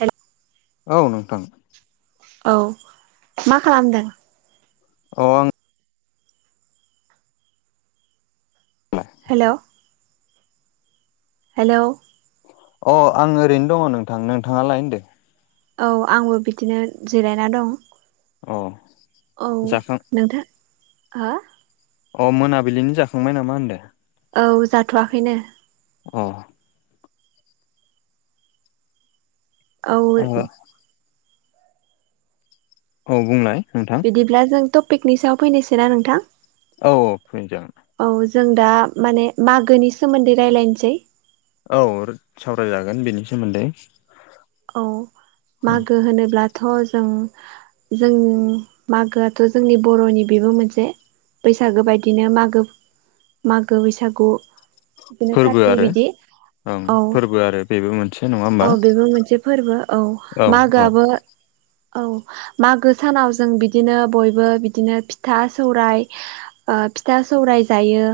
हेल'। औ नोंथां। औ मा खालामदों? अ आं। मा? हेल'। हेल'। अ आं ओरैनो दङ नोंथां नोंथाङा लाय होनदो? औ आंबो बिदिनो जिरायना दं। अ औ जाखां नोंथां हो। अ मोनाबिलिनि जाखांबाय नामा होनदों? औ जाथ'वाखैनो। अ। औ आंगा। औ बुंलनाय नोंथां? बिदिब्ला जों टपिकनि सायाव फैनोसै ना नोंथां? औ-औ फैजागोन। औ जों दा माने मागोनि सोमोन्दै रायज्लायनोसै। औ सावरायजागोन बिनि सोमोन्दै। औ औ मागो होनोब्लाथ' जों जों मागोआथ' जोंनि बर'नि बेबो मोनसे बैसागो बायदिनो मागो मागो बैसागु। बिदिनो खाथि बिदि औ। गु आरो बेबो मोनसे नङाहम औ बेबो मोनसे फोरबो औ औ मागोआबो। औ मागो सानाव जों बिदिनो बयबो बिदिनो फिथा सौराय ओ फिथा सौराय जायो।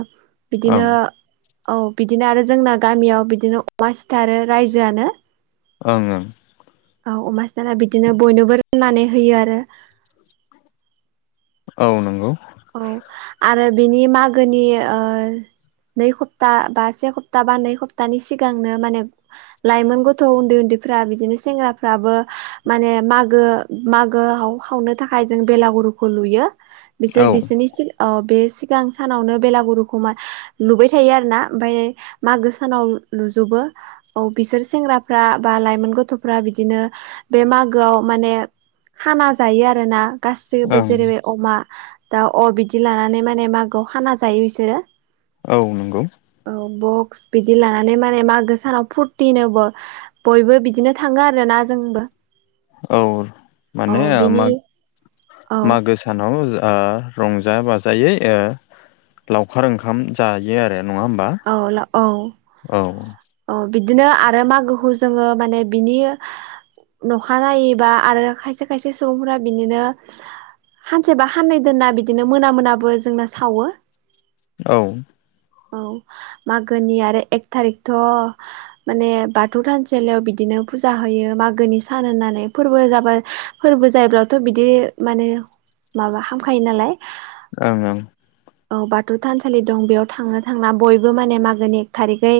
ओं बिदिनो औ बिदिनो आरो जोंना गामियाव बिदिनो अमा सिथारो रायजोआनो। ओं-ओं। औ अमा सिथारना बिदिनो बयनोबो राननानै होयो आरो। औ नंगौ। औ आरो बिनि मागोनि ओ नै हप्ता बा से हप्ता बा नै हप्तानि सिगांनो माने लाइमोन गथ' उन्दै उन्दैफ्रा बिदिनो सेंग्राफ्राबो माने मागो मागो हा हावनो थाखाय जों बेलागुरुखौ लुयो। औ सोर बिसोरनि अ सिगां सानावनो बेलागुरुखौ मा लुबाय थायो आरो ना। ओमफ्राय मागो सानाव ल-लुजोबो। औ बिसोर सेंग्राफ्रा बा लाइमोन गथ'फ्रा बिदिनो बे मागोआव माने खाना जायो आरो ना, गासिबो ओं जेरै बे अमा दा अ बिदि लानानै माने मागोआव खाना जायो बिसोरो। औ नंगौ। औ बक्स बिदि लानानै माने मागो सानाव फुरथिनो ब बयबो बिदिनो थाङो आरोना जोंबो ‌। औ माने आ बिनि औ माग-मागो सा सानाव ओ रंजा बाजायै ओ लावखार ओंखाम जायो आरो नङा होम औ लाव औ। औ बिदिनो आरो मागोखौ जोङो माने बिनि नखा नायोबा आरो खायसे खायसे सुबुंफोरा बिदिनो खानसेबा खाननै दोनना बिदिनो मोना मोनाबो जोंनो सावो। औ। औ मागोनि आरो एक थारिखथ' माने बाथौ थानसालियाव बिदिनो फुजा होयो मागोनि सान होननानै फोरबो जाबा फोरबो जायोब्लाथ' बिदि माने माबा हामखायो नालाय। ओं ओं। औ बाथौ थानसालि दं बेयाव थाङो थांना बयबो माने मागोनि एक थारिखयै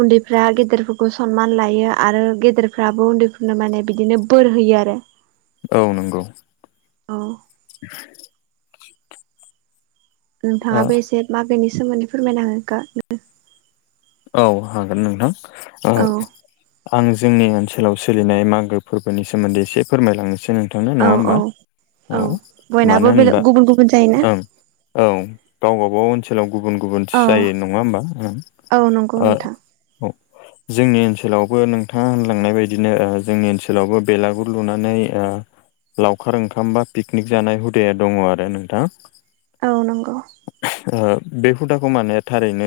उन्दैफ्रा गेदेरफोरखौ सनमान लायो आरो गेदेर फ्राबो उन्दैफोरनो माने बिदिनो बोर होयो आरो। औ नंगौ। औ। [inaudible] ओ नोंथाङाबो एसे मागैनि सोमोन्दै फोरमायना होगो [unintelligible] औ हागोन नोंथां। ओ औ आं जोंनि ओ नसोलाव सोलिनाय मागो फोरबोनि सोमोन्दै एसे फोरमायलांनोसै नोंथांनो औ नङा होमबा? औ औ बयनाबो मानो बेलेग होनबा गुबुन गुबुन जायोना ओं औ गावबा गाव ओनसोलाव गुबुन गुबुनथि अ जायो नङा होमबा ओं। औ नंगौ ओ नोंथां। औ। जोंनि ओनसोलावबो नोंथाङा होनलांनाय बायदिनो ओ जोंनि ओनसोलावबो बेलागुर लुनानै ओ लावखार ओंखाम बा पिकनिक जानाय हुदाया दङ आरो नोंथां। औ नंगौ। [inaudible] ओ बे हुदाखौ माने थारैनो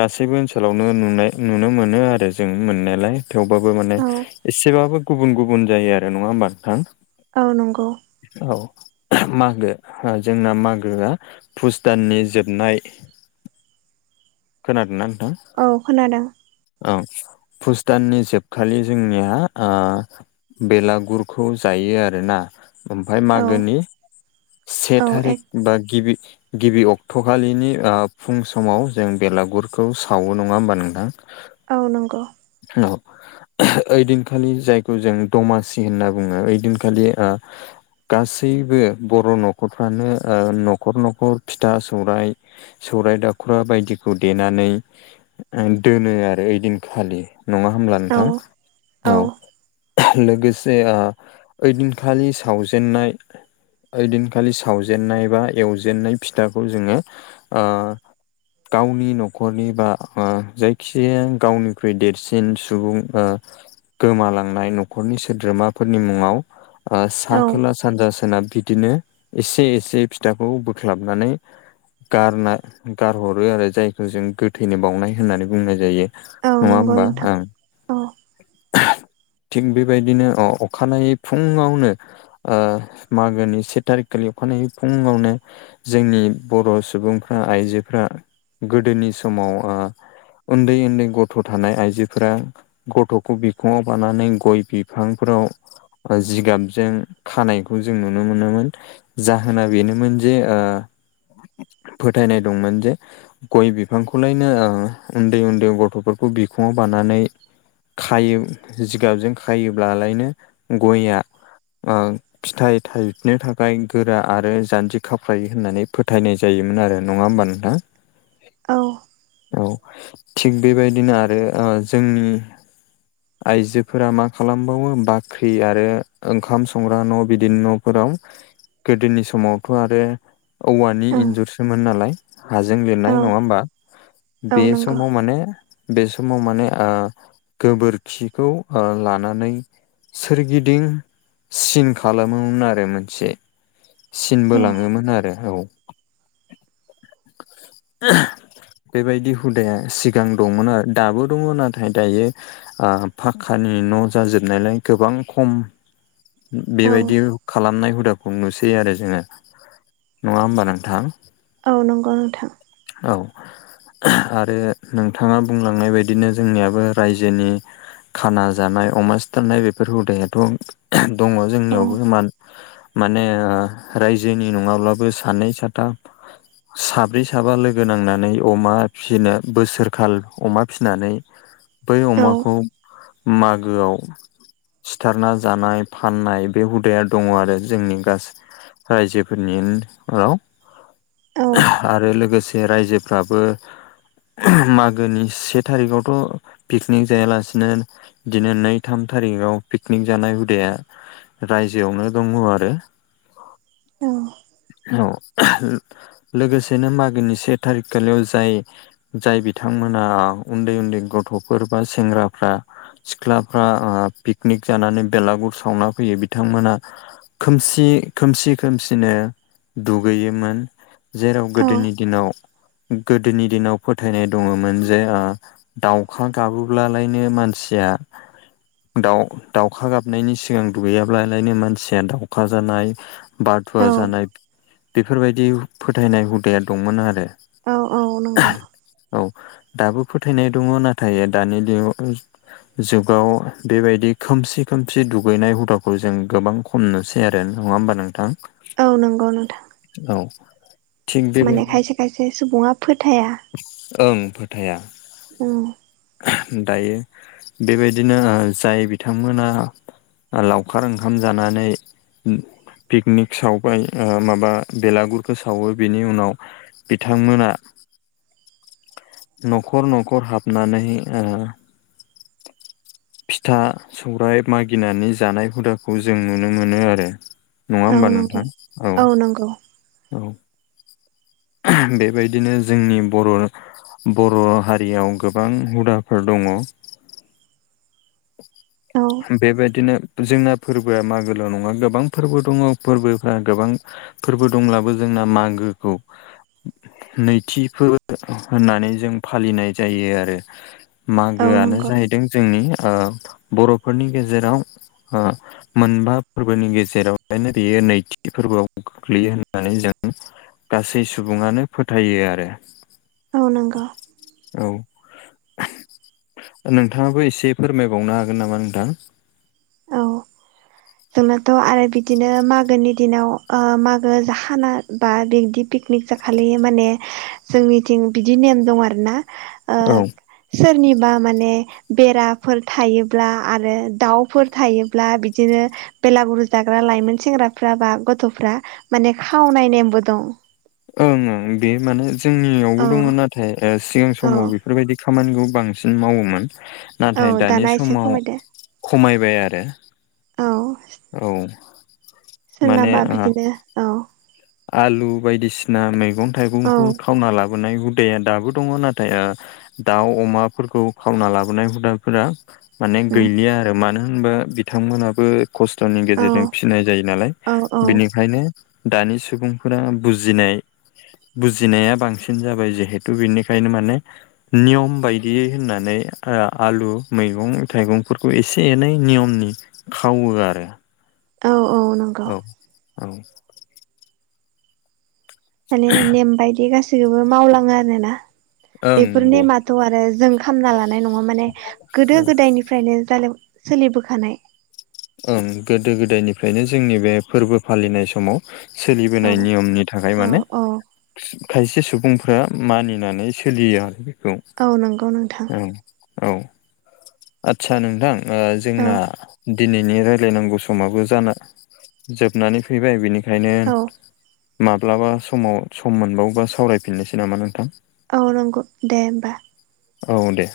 गासैबो ओनसोल लावनो नुनाय नुनो मोनो आरो जों मोननायालाय, थेवबाबो माने औ एसेबाबो गुबुन गुबुन जायो आरो नङा होमबा नोंथां। औ नंगौ। औ मागो जोंना मागोआ पुस दाननि जोबनाय खोनादोंना नोंथां? औ खोनादों। औ हुस दाननि जोबखालि जोंनिया ओ बेलागुरखौ जायो आरोना। ओमफ्राय औ मागोनि से औ ए थारिख बा गिबि गिबि अक्ट'खालिनि ओ फुं समाव जों बेलागुरखौ सावो नङा होमबा नोंथां? औ नंगौ। [unintelligible] [inaudible] ओइदिनखालि जायखौ जों दमासि होनना बुङो ओइदिनखालि ओ गासैबो बर' न'खरफ्रानो ओ न'खर न'खर फिथा सौराय सौराय दाखुरा बायदिखौ देनानै ओ दोनो आरो ओइदिनखालि। नङा होब्ला औ नोंथां औ। [unintelligible] लोगोसे ओ ओइदिनखालि सावजेननाय ओइदिनखालि सावजेनन्नाय बा एवजेननाय फिथाखौ जोङो ओ गावनि न'खरनि बा ओ जायखिजाया गावनिख्रुइ देरसिन सुबुं ओ गोमालांनाय न'खरनि सोद्रोमाफोरनि मुङाव ओ सा औ खोला सानजा सोनाब बिदिनो एसे एसे फिथाखौ बोख्लाबनानै गारना गारहरो आरो जायखौ जों गोथैनो बावनाय होननानै बुंनाय जायो। औ नङा नंगौ होमबा नोंथां ओं औ। थिग बेबायदिनो अ अखानायै फुङावनो ओ मागोनि से तारिकखालि अखानायै फुङावनो जोंनि बर' सुबुंफ्रा आइजोफ्रा गोदोनि समाव ओ उन्दै उन्दै गथ' थानाय आइजोफोरा गथ'खौ बिखुङाव बानानै गय बिफांफोराव जिगाबजों खानायखौ जों नुनो मोनोमोन। जाहोना बेनोमोन जे ओ फोथायनाय दंमोन जे गय बिफांखौलायनो ओ उन्दै उन्दै गथ'फोरखौ बिखुङाव बानानै खायो जिगाबजों खायोब्लालायनो गयआ ओ फिथाइ थाइनो थाखाय गोरा आरो जान्जि खाफ्रायो होननानै फोथायनाय जायोमोन आरो। नङा होमबा नोंथां? औ। औ थिग बेबायदिनो आरो ओ जोंनि [inaudible] आइजोफोरा मा खालामबावो बाख्रि आरो ओंखाम संग्रा न' बिदिनो न'फोराव गोदोनि समावथ' आरो औवानि औ इन्जुरसोमोन नालाय हाजों लिरनाय औ नङा होमबा? बे औ नंगौ समाव माने बे समाव माने ओ गोबोरखिखौ ओ लानानै सोरगिदिं सिन खालामोमोन आरो मोनसे। सिन औ बोलाङोमोन आरो औ। [inaudible] बेबायदि हुदाया सिगां दंमोन आरो दाबो दङ नाथाय दायो पाक्कानि न' जाजोबनायलाय गोबां खम औ बेबायदि खालामनाय हुदाखौ नुसै आरो जोङो नङा होमबा नोंथां? औ नंगौ नोंथां। औ आरो नोंथाङा बुंलांनाय बायदिनो जोंनियाबो रायजोनि खाना जानाय अमा सिथारनाय बेफोर हुदायाथ' दङ औ जोंनियावबो मान माने ओ रायजोनि नङाब्लाबो सानै साथाम साब्रै साबा लोगो नांनानै अमा फिनो बोसोरखाल अमा फिनानै बै औ अमाखौ मागोआव सिथारना जानाय फाननाय बे हुदाया दङ आरो जोंनि गासै रायजोफोरनिन आव। औ आरो लोगोसे रायजोफ्राबो मागोनि से तारिकआवथ' पिकनिक जायालासिनो दिनो नै थाम तारिकाव पिकनिक जानाय हुदाया रायजोआवनो दङ आरो। औ। औ। लोगोसेनो मागोनि से थारिख खालियाव जाय जाय बिथांमोना उन्दै उन्दै गथ'फोर बा सेंग्राफ्रा सिख्लाफ्रा ओ पिकनिक जानानै बेलागुर सावना फैयो बिथांमोना खोमसि खोमसि खोमसिनो दुगैयोमोन। जेराव औ गोदोनि दिनाव गोदोनि दिनाव फोथायनाय दङमोन जे अ दाउखा गाबोब्लालायनो मानसिया दाउ दावखा गाबनायनि सिगां दुगैयाब्लालायनो मानसिया दाउखा जानाय औ बाधुवा जानाय बेफोरबायदि फोथायनाय हुदाया दंमोन आरो औ औ नंगौ औ दाबो फोथायनाय दङ नाथाय दानि दिनाव जुगाव बेबायदि खोमसि खोमसि दुगैनाय हुदाखौ जों गोबां खम नुसै आरो नङा होमबा नोंथां? औ नंगौ नोंथां। औ थिग माने बेबायदि खायसे खायसे सुबुङा फोथाया ओं फोथाया औ दायो बेबायदिनो ओ जाय बिथांमोना लावखार ओंखाम जानानै पिकनिक सावबाय ओ माबा बेलागुरि फोसावो बिनि उनाव बिथांमोना न'खर न'खर हाबनानै ओ [inaudible] फिथा सौरायाइ मागिनानै जानाय हुदाखौ जों नुनो मोनो आरो नङा होमबा नोंथां औ नांगौ औ [inaudible] बेबायदिनो जोंनि बर' बर' हारियाव गोबां हुदाफोर दङ [unintelligible] औ बेबायदिनो जोंना फोरबोआ मागलाव नङा गोबां फोरबो दङ फोरबोफ्रा गोबां फोरबो दंब्लाबो जोंना मागोखौ नैथिफोर होननानै जों फालिनाय जायो आरो औ मागोआनो नंगौ जाहैदों जोंनि ओ बर'फोरनि गेजेराव ओ मोनबा फोरबोनि गेजेरावहायनो बेयो नैथि फोरबोआव गोग्लैयो होननानै जों गासै सुबुङानो फोथायो आरो औ नंगौ औ नोंथाङाबो एसे फोरमायबावनो हागोन नामा नोंथां औ जोंनाथ' आरो बिदिनो मागोनि दिनाव ओ मागो जा खाना बा बिदि पिकनिक जाखालै माने जोंनिथिं बिदि नेम दं आरोना ओ औ सोरनिबा माने बेराफोर थायोब्ला आरो दाउफोर थायोब्ला बिदिनो बेलागुरु जाग्रा लाइमोन सेंग्राफ्रा बा गथ'फ्रा माने खावनाय नेमबो दं। ओं ओं बे माने औ जोंनियावबो दङ नाथाय ओ सिगां औ समाव बेफोरबायदि खामानिखौ बांसिन मावोमोन औ नाथाय दानि दाना एसे समाव खमायदो खमायबाय आरो औ औ माने सोरनाबा ओ बिदिनो औ आलु बायदिसिना मैगं औ थाइगंखौ खावना लाबोनाय हुदाया दाबो दङ नाथाय दाउ अमाफोरखौ खावना लाबोनाय हुदाफोरा माने गैलिया आरो मानो होनबा बिथांमोनाबो खस्थ'नि गेजेरजों फिसिनाय जायो नालाय औ बेनिखायनो दानि सुबुंफोरा बुजिनाय बुजिनाया बांसिन जाबाय जिहेथु बेनिखायनो माने नियम बायदियै होननानै आलु मैगं थाइगंफोरखौ एसे एनै नियमनि खावो आरो औ औ नं औ औ माने नेम बायदि गासैखौबो मावलाङो आरोना ओं बेफोर नंगौ ने माथ' आरो जों खामना लानाय नङा माने औ गोदो गोदायनिफ्राय फ्रायनो जादों सोलिबोखानाय ओं गोदो गोदायनिफ्रायनो जोंनि बे फोरबो फालिनाय समाव औ सोलिबोनाय नियमनि थाखाय औ माने औ खायसे सुबुंफ्रा मानिनानै सोलियो बेखौ औ नंगौ नोंथां औ औ आदसा नोंथां औ जोंना दिनैनि रायलायनांगौ समाबो जाना जोबनानै फैबाय बेनिखायनो औ माब्लाबा समाव सम मोनबावोबा सावरायफिननोसै नामा नोंथां औ नंगौ दे होमबा औ दे